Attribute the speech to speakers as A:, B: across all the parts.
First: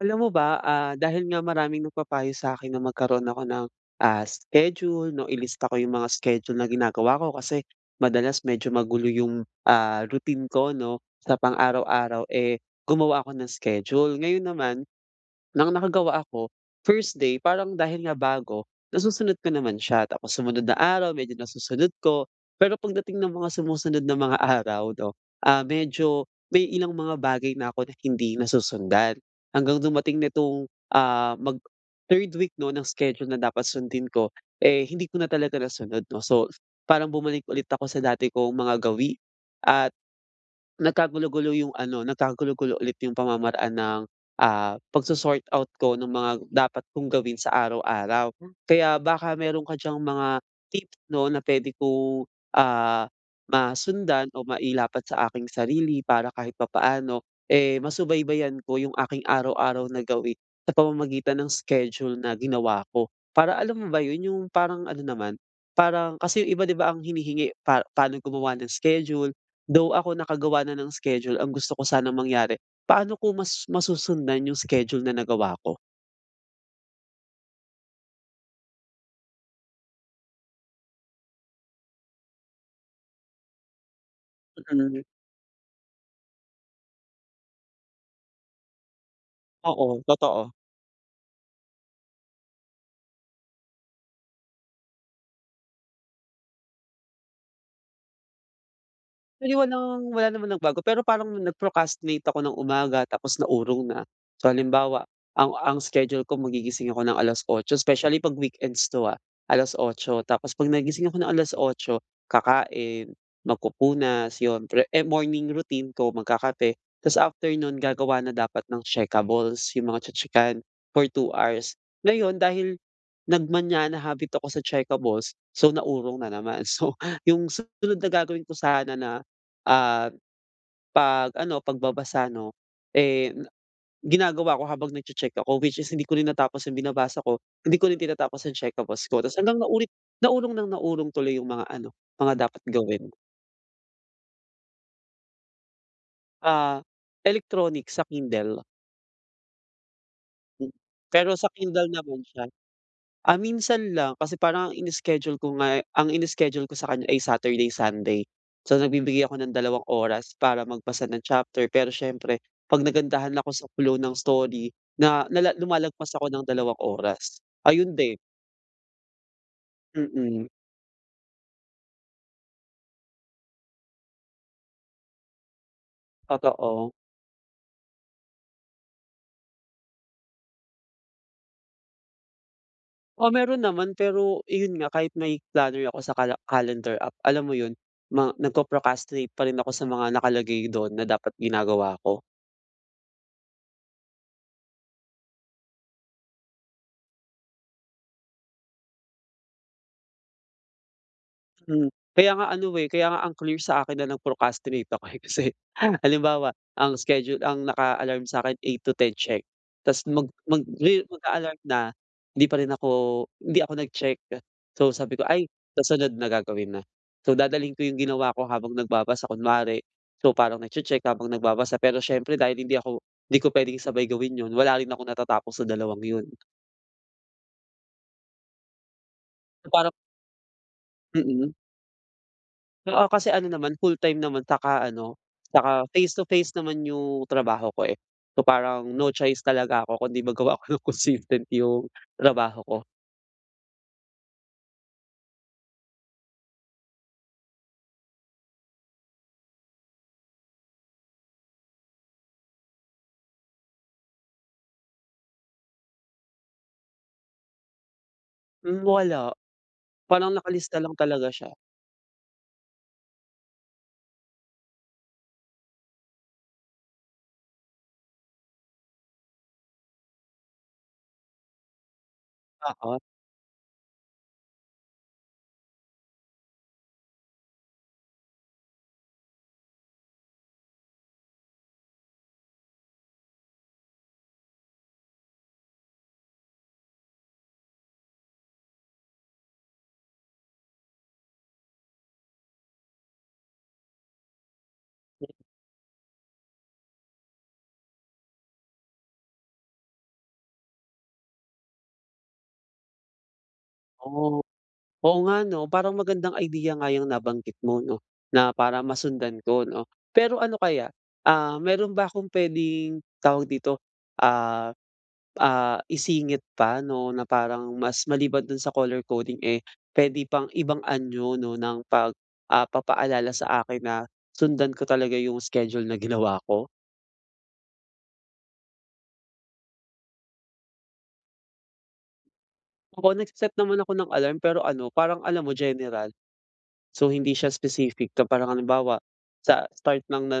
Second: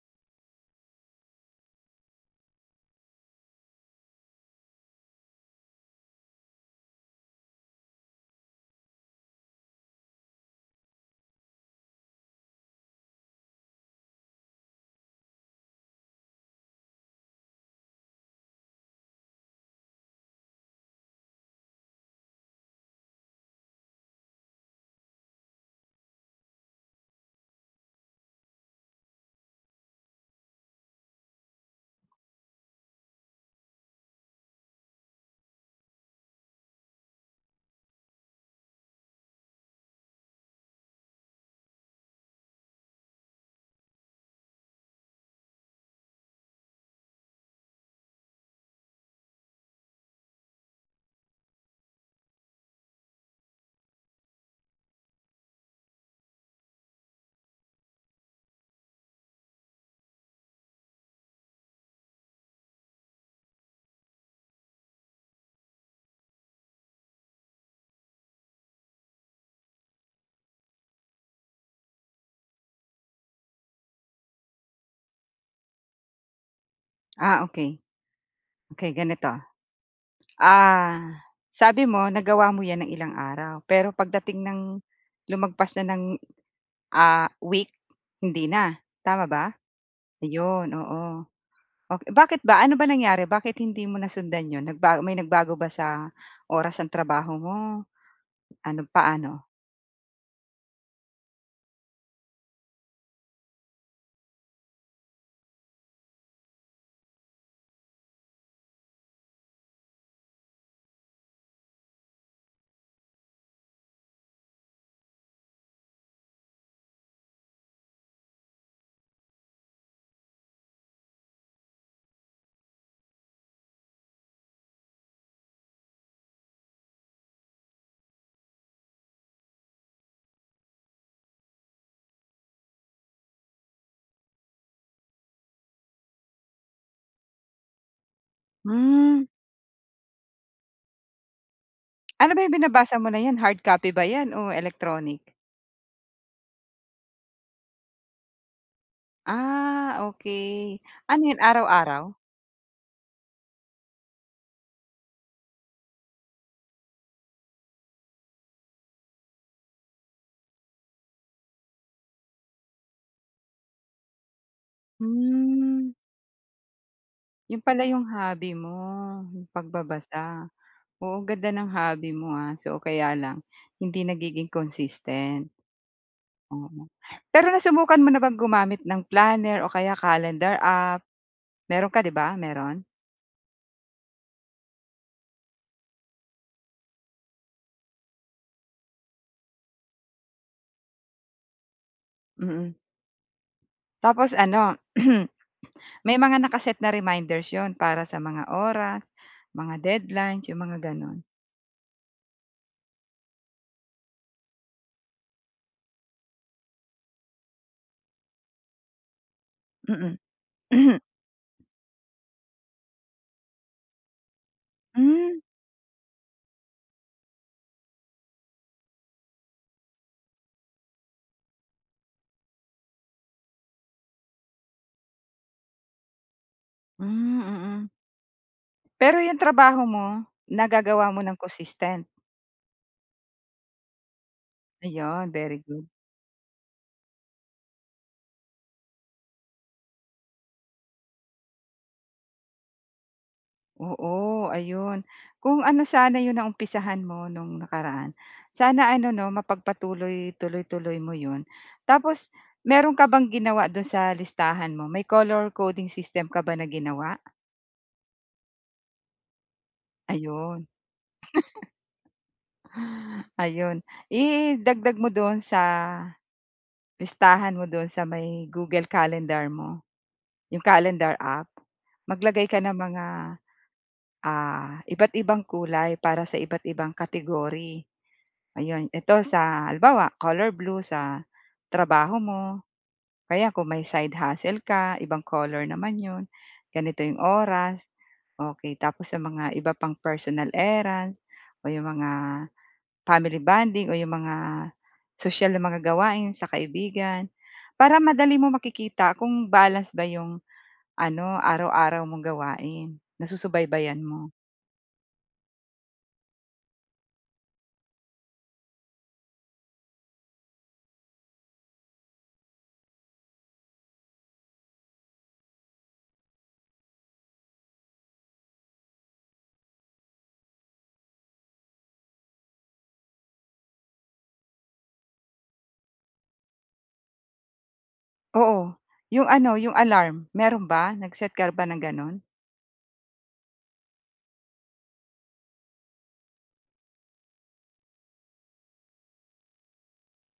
A: Alam mo ba? Ah, dahil nga maraming nagpapayo sa akin na magkaroon ako ng, ah, schedule, 'no, ilista ko 'yong mga schedule na ginagawa ko kasi madalas medyo magulo 'yong, ah, routine ko, 'no? Sa pang-araw-araw, eh, gumawa ako ng schedule. Ngayon naman nang nakagawa ako, 1st day parang dahil nga bago, nasusunod ko naman siya. Tapos sumunod na araw, medyo nasusunod ko, pero pagdating ng mga sumusunod na mga araw, 'no, ah, medyo may ilang mga bagay na ako na hindi nasusundan hanggang dumating nitong, ah, mag-third week 'no, ng schedule na dapat sundin ko, eh, hindi ko na talaga nasunod, 'no? So, parang bumalik ulit ako sa dati kong mga gawi at nagkagulo-gulo yung ano, nagkagulo-gulo ulit yung pamamaraan ng, ah, pagso-sort out ko nung mga dapat kong gawin sa araw-araw. Kaya baka meron ka diyang mga tips 'no, na pwede kong, ah, masundan o mailapat sa aking sarili para kahit papaano, eh, masubaybayan ko yung aking araw-araw na gawi sa pamamagitan ng schedule na ginawa ko. Para alam mo ba 'yon, yung parang ano naman, parang kasi 'yong iba, 'di ba, ang hinihingi pa paano gumawa ng schedule though ako nakagawa na ng schedule, ang gusto ko sanang mangyari paano ko mas masusundan 'yong schedule na nagawa ko?
B: Ah, okey. Okey ganito, ah, sabi mo nagawa mo 'yan ng ilang araw pero pagdating ng
A: Mm.
B: lumagpas na ng, ah, week hindi na. Tama ba?
A: Oo. Totoo.
B: Ayun, oo. Ok bakit ba, ano ba nangyari bakit hindi mo nasundan 'yon, nagba may nagbago ba sa oras ng trabaho mo, ano paano?
A: Actually walang, wala namang nagbago pero parang nag-procrastinate ako ng umaga tapos naurong na. So halimbawa, ang ang schedule ko magigising ako ng alas-otso specially 'pag weekends 'to, ah. Alas-otso tapos 'pag nagising ako ng alas-otso kakain, magpupunas 'yon pre eh, morning routine ko, magkakape tas after nun, gagawa na dapat ng checkables, 'yong mga tse-tsekan for 2 hours. Ngayon dahil, nagmaña habit ako sa checkables, so, naurong na naman. So yung susunod na gagawin ko sana na, ah, 'pag ano pagbabasa 'no, eh ginagawa ko habang nagche-check ako, which is hindi ko rin natapos yung binabasa ko, hindi ko rin tinatapos ang checkables ko.
B: Hmm.
A: Tas hanggang naulit naurong ng naurong tuloy yung mga ano,
B: Ano ba
A: mga
B: 'yong
A: dapat
B: binabasa
A: gawin.
B: mo na 'yan hard copy 'yan o electronic?
A: Ah, electronic sa Kindle.
B: Ah, okey. Ano
A: Pero
B: 'yon,
A: sa Kindle
B: araw-araw?
A: naman siya. Ah, minsan lang kasi parang ang ini-schedule ko nga ang ini-schedule ko sa kanya ay Saturday, Sunday. So, nagbibigay ako ng dalawang oras para magbasa ng chapter, pero siyempre 'pag nagandahan ako sa flow ng story na la
B: Hmm.
A: lumalagpas ako ng dalawang oras.
B: 'Yon pala
A: Ayun
B: 'yong
A: din.
B: hobby mo, 'yong
A: Mm.
B: pagbabasa. Oo, ganda ng hobby mo ha. So, kaya lang hindi nagiging consistent. Oo.
A: Totoo.
B: Pero nasubukan mo na bang gumamit ng planner o kaya calendar app? Meron ka, 'di ba? Meron?
A: Oo, meron naman. Pero iyon nga, kahit may planner ako sa cala calendar app, alam mo 'yon, ma nagpro-procrastinate pa rin ako sa mga nakalagay doon na dapat ginagawa ko.
B: Mm. Tapos ano, may mga naka-set na reminders 'yon para sa mga oras, mga deadlines, yung mga ganon.
A: Hmm. Kaya nga ano eh, kaya nga ang clear sa akin na lang procrastinate ako eh, kasi halimbawa, ang schedule ang naka-alarm sa akin, eight to ten check. Tapos
B: Mm.
A: mag magri mag-a-alarm na, hindi pa rin ako hindi ako nag-check. So, sabi ko,
B: Hmm.
A: "Ay sa sunod na, gagawin na." So, dadalhin ko 'yong ginawa ko habang nagbabasa kunwari. So, parang nagche-check habang nagbabasa, pero siyempre dahil hindi ako hindi ko puwedeng sabay gawin 'yon, wala rin akong natatapos sa dalawang 'yon.
B: Hmm, mm. Pero yung trabaho
A: Parang
B: mo nagagawa mo ng
A: Mm.
B: consistent?
A: Oo kasi ano naman, full time naman saka ano,
B: Ayon very
A: saka
B: good!
A: face to face naman yung trabaho ko eh, so parang no choice talaga ako kundi magawa ako ng consistent yung trabaho ko.
B: Oo ayun. Kung ano sana 'yong naumpisahan mo no'ng nakaraan sana ano 'no mapagpatuloy, tuloy-tuloy mo 'yon. Tapos meron ka bang ginawa do'n sa listahan mo may color coding system ka ba na ginawa?
A: Hmm, wala parang
B: Ayun.
A: nakalista lang talaga siya.
B: Ayun, idagdag mo dun sa listahan mo dun sa may Google Calendar mo. Yung Calendar app maglagay ka ng
A: Oo.
B: mga ah iba't ibang kulay para sa iba't ibang category. Ayon, ito sa halimbawa color blue sa trabaho mo, kaya kung may side hustle ka ibang color naman 'yon, ganito 'yong oras, okey tapos sa mga iba pang personal errands o 'yong mga family bonding o 'yong mga sosyal na mga gawain sa kaibigan para madali mo makikita kung balance ba 'yong ano araw-araw mong gawain. Nasusubaybayan mo.
A: Oh, oo nga no? Parang magandang idea nga iyang nabanggit mo 'no na para masundan ko 'no pero ano kaya, ah meron ba akong puwedeng tawag dito, ah ah isingit pa no na parang mas maliban dun sa color coding eh, puwede pang ibang anyo no ng pag ah papaalala sa akin na sundan ko talaga yung schedule na ginawa ko?
B: Oo, 'yong ano? Yong alarm, meron ba nag-set ka ba ng gano'n?
A: Ako, nagseset naman ako ng alarm pero ano parang alam mo general. So, hindi siya specific na parang halimbawa sa start ng, na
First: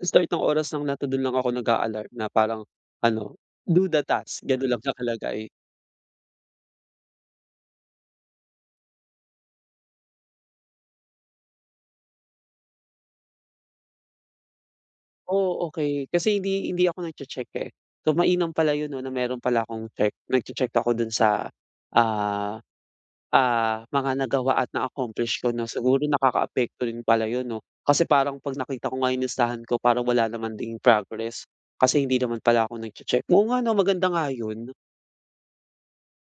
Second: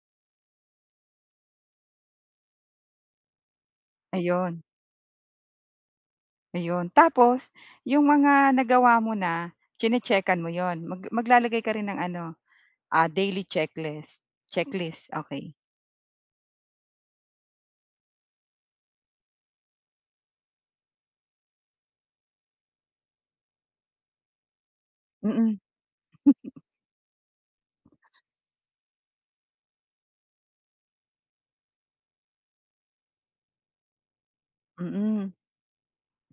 A: start ng oras lang na to' dun lang ako nag-aalarm na parang ano, "Do the task,"
B: Ayun.
A: ganun lang nakalagay.
B: Ayun tapos, 'yong mga nagawa mo na chine-chekan mo 'yon? Mag maglalagay ka rin ng ano, ah, daily checklist, checklist. Okey.
A: Oh okey. Kasi hindi hindi ako nag-checheck eh. So mainam pala 'yon 'no na meron pala akong check nag-che-check ako do'n sa, ah ah mga nagawa at na-accomplish ko
B: Mm.
A: no' siguro nakakaapekto din pala 'yon 'no? Kasi parang 'pag nakita ko nga 'yong listahan ko parang wala naman ding progress. Kasi hindi naman pala ako nag-che-check. Oo nga no, maganda nga 'yon.
B: Mm.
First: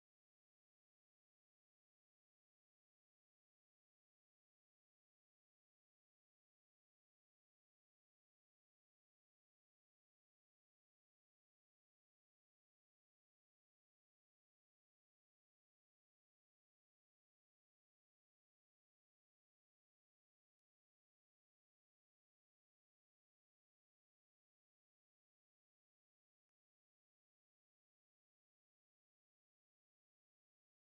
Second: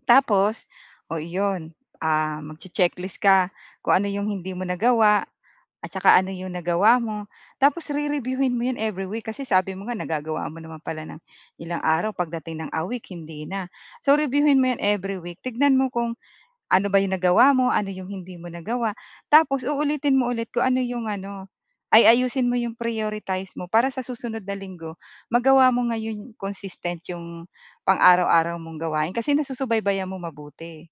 B: Tapos, oh iyon, ah, mag-che-checklist ka kung ano 'yong hindi mo nagawa at saka ano 'yong nagawa mo. Tapos rereviewhin mo 'yon every week kasi sabi mo nga nagagawa mo naman pala ng ilang araw pagdating ng a week hindi na. So, reviewhin mo 'yon every week, tignan mo kung ano ba 'yong nagawa mo, ano 'yong hindi mo nagawa tapos uulitin mo ulit kung ano 'yong ano ay ayusin mo 'yong prioritize mo para sa susunod na Linggo magawa mo ngayon konsistent 'yong pang-araw-araw mong gawain kasi nasusubaybayan mo mabuti.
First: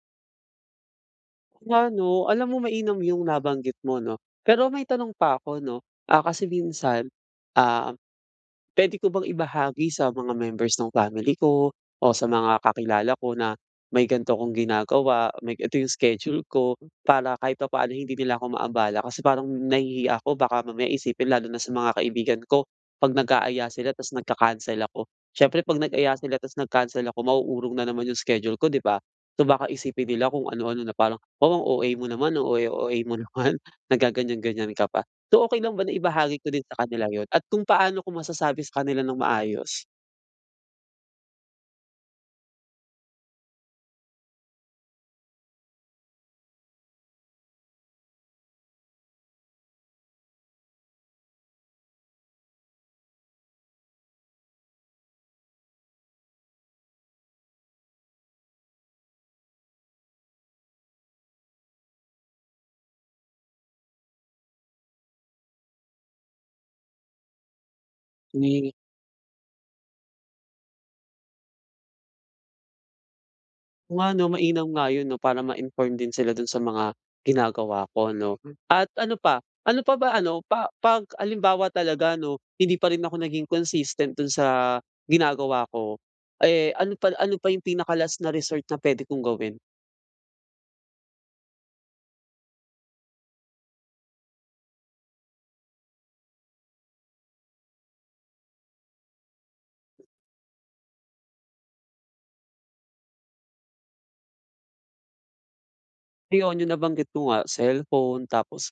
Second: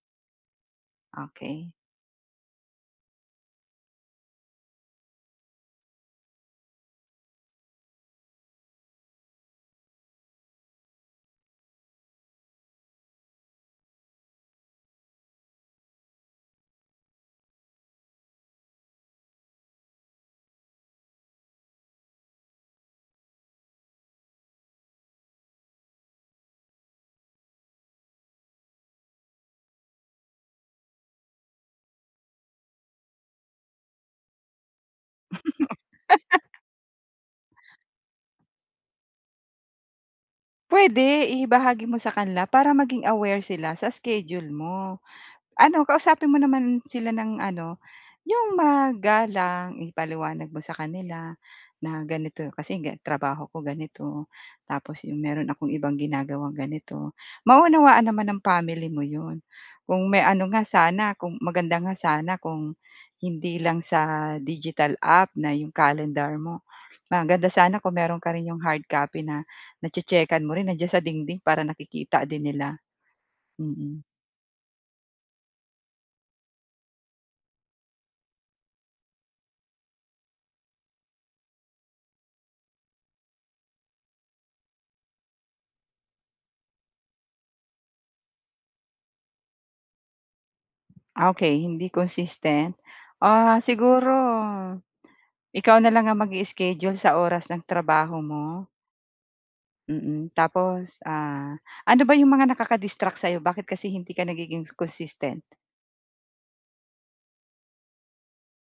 B: Okey.
A: Nga 'no, alam mo mainam yung nabanggit mo 'no. Pero may tanong pa ako 'no. Ah, kasi minsan, ah, pwede ko bang ibahagi sa mga members ng family ko o sa mga kakilala ko na may ganito akong ginagawa? May ga ito yung schedule ko, para kahit papaano hindi nila ako maabala kasi parang nahihiya ako baka mamaya isipin lalo na sa mga kaibigan ko. 'Pag nag-aaya sila tapos nagca-cancel ako. Siyempre 'pag nag-aya sila tas nag-cancel ako, mauurong na naman 'yong schedule ko, 'di ba? So, baka isipin nila kung ano-ano, na parang, "Wow, ang OA mo naman. Ang OA, OA mo naman. Naggaganyan-ganyan ka pa." So, okey lang ba na ibahagi ko din sa kanila 'yon? At kung paano ko masasabi sa kanila nang maayos?
B: Puwede! Ibahagi mo sa kanila para maging aware sila sa schedule mo. Ano, kausapin mo naman sila ng ano, 'yong magalang. Ipaliwanag mo sa kanila na ganito, kasi trabaho ko ganito. Tapos 'yong meron akong ibang ginagawang ganito. Mauunawaan naman ng family mo 'yon. Kung may ano nga sana, kung maganda nga sana kung hindi lang sa digital app na 'yong calendar mo. Maganda sana kung meron ka rin 'yong
A: Wi
B: hard copy na, nache-checkan mo rin. Nandiyan sa dingding para nakikita din nila.
A: Oo
B: Mm.
A: nga 'no. Mainam nga 'yon 'no, para ma-inform din sila doon sa mga ginagawa ko, 'no? At ano pa, ano pa ba ano, pa 'pag halimbawa talaga ano, hindi pa rin ako naging consistent dun sa ginagawa ko, eh, ano pa ano pa yung pinaka-last na resort na pwede kong gawin?
B: Ah okey, hindi consistent. Ah, siguro, ikaw na lang ang mag-ischedule sa oras ng trabaho mo. Mm, tapos, ah, ano ba yung mga nakakadistract sa'yo? Bakit kasi hindi ka nagiging consistent?
A: Ayun, 'yung nabanggit ko nga, cellphone tapos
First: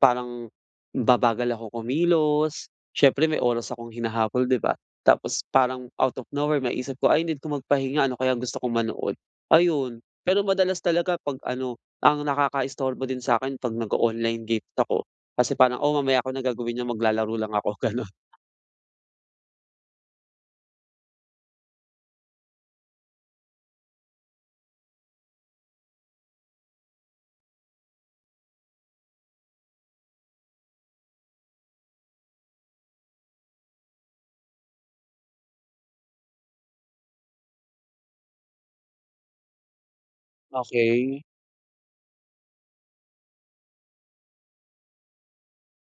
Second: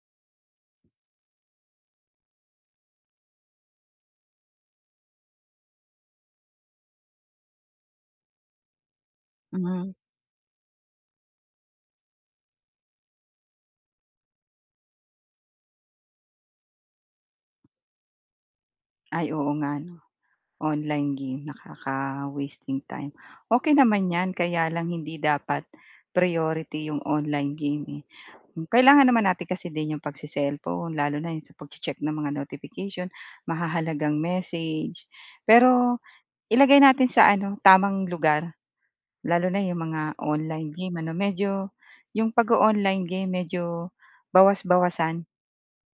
A: parang, babagal ako kumilos. Siyempre, may oras akong hinahabol, 'di ba? tapos parang out of nowhere maiisip ko, "Ay, need ko magpahinga, ano kayang gusto kong manood"
B: Hmm.
A: ayun, pero madalas talaga 'pag ano, ang nakaka-istorbo din sa 'kin, 'pag nag-oonline games ako, kasi parang, "Oo, mamaya ko na gagawin yan, maglalaro lang ako" gano'n.
B: Ay, oo nga 'no? Online game, nakaka-wasting time. Okey naman 'yan, kaya lang hindi dapat priority 'yung online game eh. Kailangan naman natin kasi din 'yung pag-cecellphone, lalo na yung sa pag-checheck ng mga notification, mahahalagang message, pero ilagay natin sa ano, tamang lugar. Lalo na 'yung mga online game ano?
A: Okey.
B: Medyo, 'yung pag-o-online game, medyo bawas-bawasan.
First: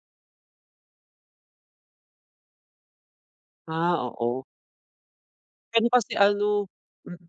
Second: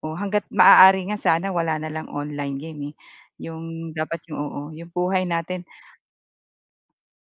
B: Oo, hangga't maaari nga sana, wala na lang online game eh. Yung
A: Ah,
B: dapat yung
A: oo.
B: oo yung buhay natin
A: Pero kasi ano, mm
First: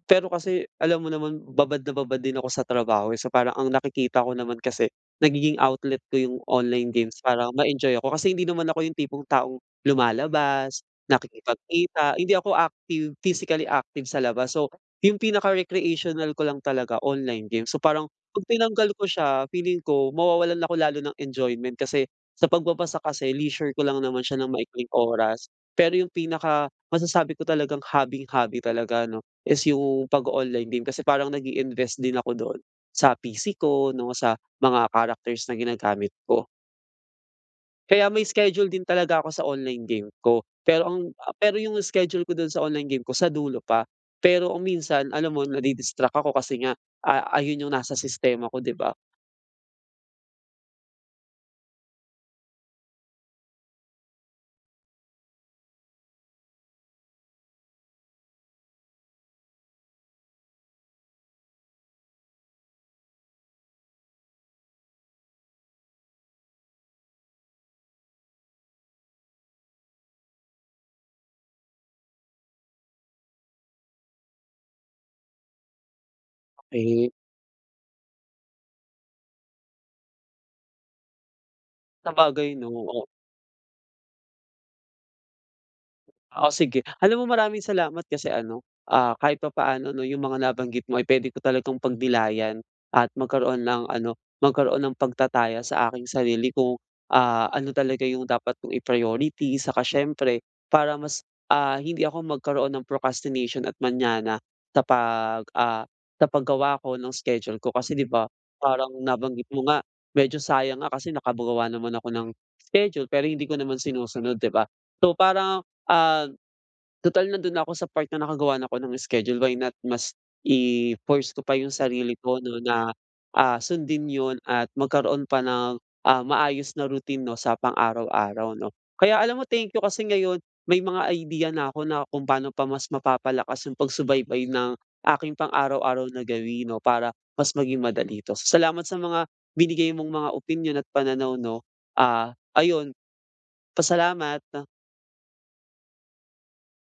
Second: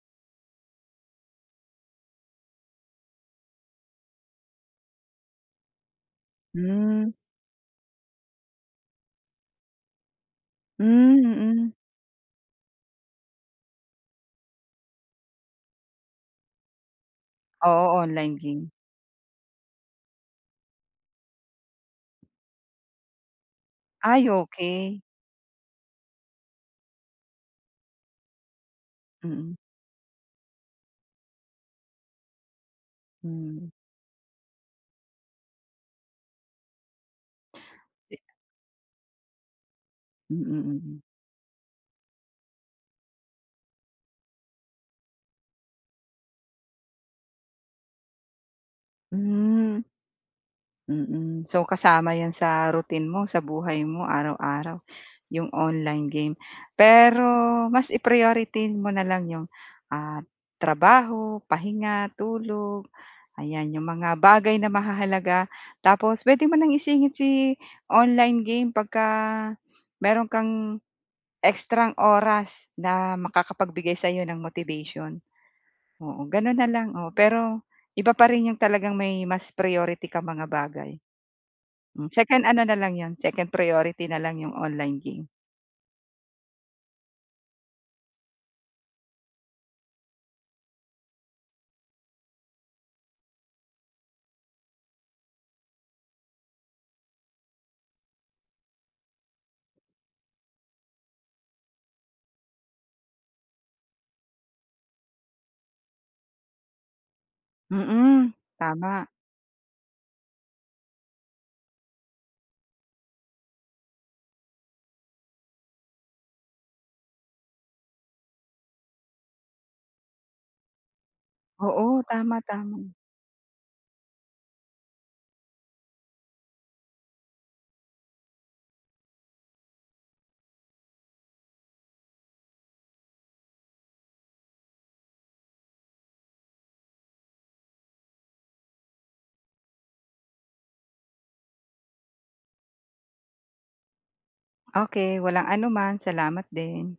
A: pero kasi, alam mo naman babad na babad din ako sa trabaho eh. So, parang ang nakikita ko naman kasi, nagiging outlet ko yung online
B: Hmm.
A: games para ma-enjoy ako. Kasi hindi naman ako yung tipong taong lumalabas,
B: Hmm, mm.
A: nakikipagkita, hindi ako active physically active sa labas. So, yung pinaka-recreational ko lang talaga, online game. So,
B: Oo,
A: parang
B: online
A: 'pag
B: game.
A: tinanggal ko siya, feeling ko, mawawalan ako lalo ng enjoyment kasi sa pagbabasa kasi leisure ko lang naman
B: Ay,
A: siya ng maikling
B: okey.
A: oras pero yung pinaka-masasabi ko talagang hobby-hobby talaga 'no,
B: Mm.
A: is yung pag-oonline game kasi parang nag-iinvest din ako dun, sa PC
B: Hmm.
A: ko 'no, sa mga characters na ginagamit ko. Kaya
B: Bi
A: may schedule din talaga ako sa online game ko,
B: Mm,
A: pero
B: mm.
A: ang pero yung schedule ko dun sa online game ko, sa dulo pa. Pero kung minsan, alam mo, nadi-distract ako kasi nga a ayun yung nasa sistema ko, di ba?
B: Hmm. Mm. So, kasama 'yan sa routine mo, sa buhay mo, araw-araw, 'yong online game. Pero mas i-priority mo na lang 'yong, ah, trabaho, pahinga, tulog, ayan. 'Yong mga bagay na mahahalaga. Tapos puwede mo nang isingit si online game 'pag ka meron kang extrang oras na makakapagbigay sa'yo ng motivation. Oo, gano'n na lang. Oo,
A: Okey.
B: pero iba pa rin 'yong talagang may mas priority kang mga bagay. Hmm, second
A: Sabagay
B: ano
A: 'no?
B: na lang
A: Oo.
B: 'yon, second priority na lang 'yong online game.
A: Oh sige. Alam mo, maraming salamat kasi ano, ah, kahit papaano ano 'no, yung mga nabanggit mo ay pwede ko talagang pagnilayan at magkaroon ng ano, magkaroon ng pagtataya sa aking sarili kung, ah, ano talaga yung dapat kong i-priority saka siyempre para mas, ah, hindi ako magkaroon ng procrastination at manyana sa pag, ah, sa paggawa ko nung schedule ko. Kasi 'di ba,
B: Mm,
A: parang
B: tama.
A: nabanggit mo nga, medyo sayang nga kasi nakagawa naman ako ng schedule, pero hindi ko naman sinusunod, 'di ba? So, parang, ah, total nando'n na ako sa part na nakagawa ako ng schedule, why not mas i-force ko pa 'yong
B: Oo,
A: sarili
B: tama,
A: ko 'no,
B: tama.
A: na ah, sundin 'yon at magkaroon pa ng ah, maayos na routine 'no, sa pang-araw-araw, 'no? Kaya alam mo, thank you kasi ngayon, may mga idea na 'ko na kung paano pa mas mapapalakas 'yong pagsubaybay ng aking pang-araw-araw na gawi 'no, para mas maging madali 'to. Salamat sa mga binigay mong mga opinyon at pananaw, 'no? Ah, ayun, pa salamat.
B: Okey, walang anuman. Salamat din.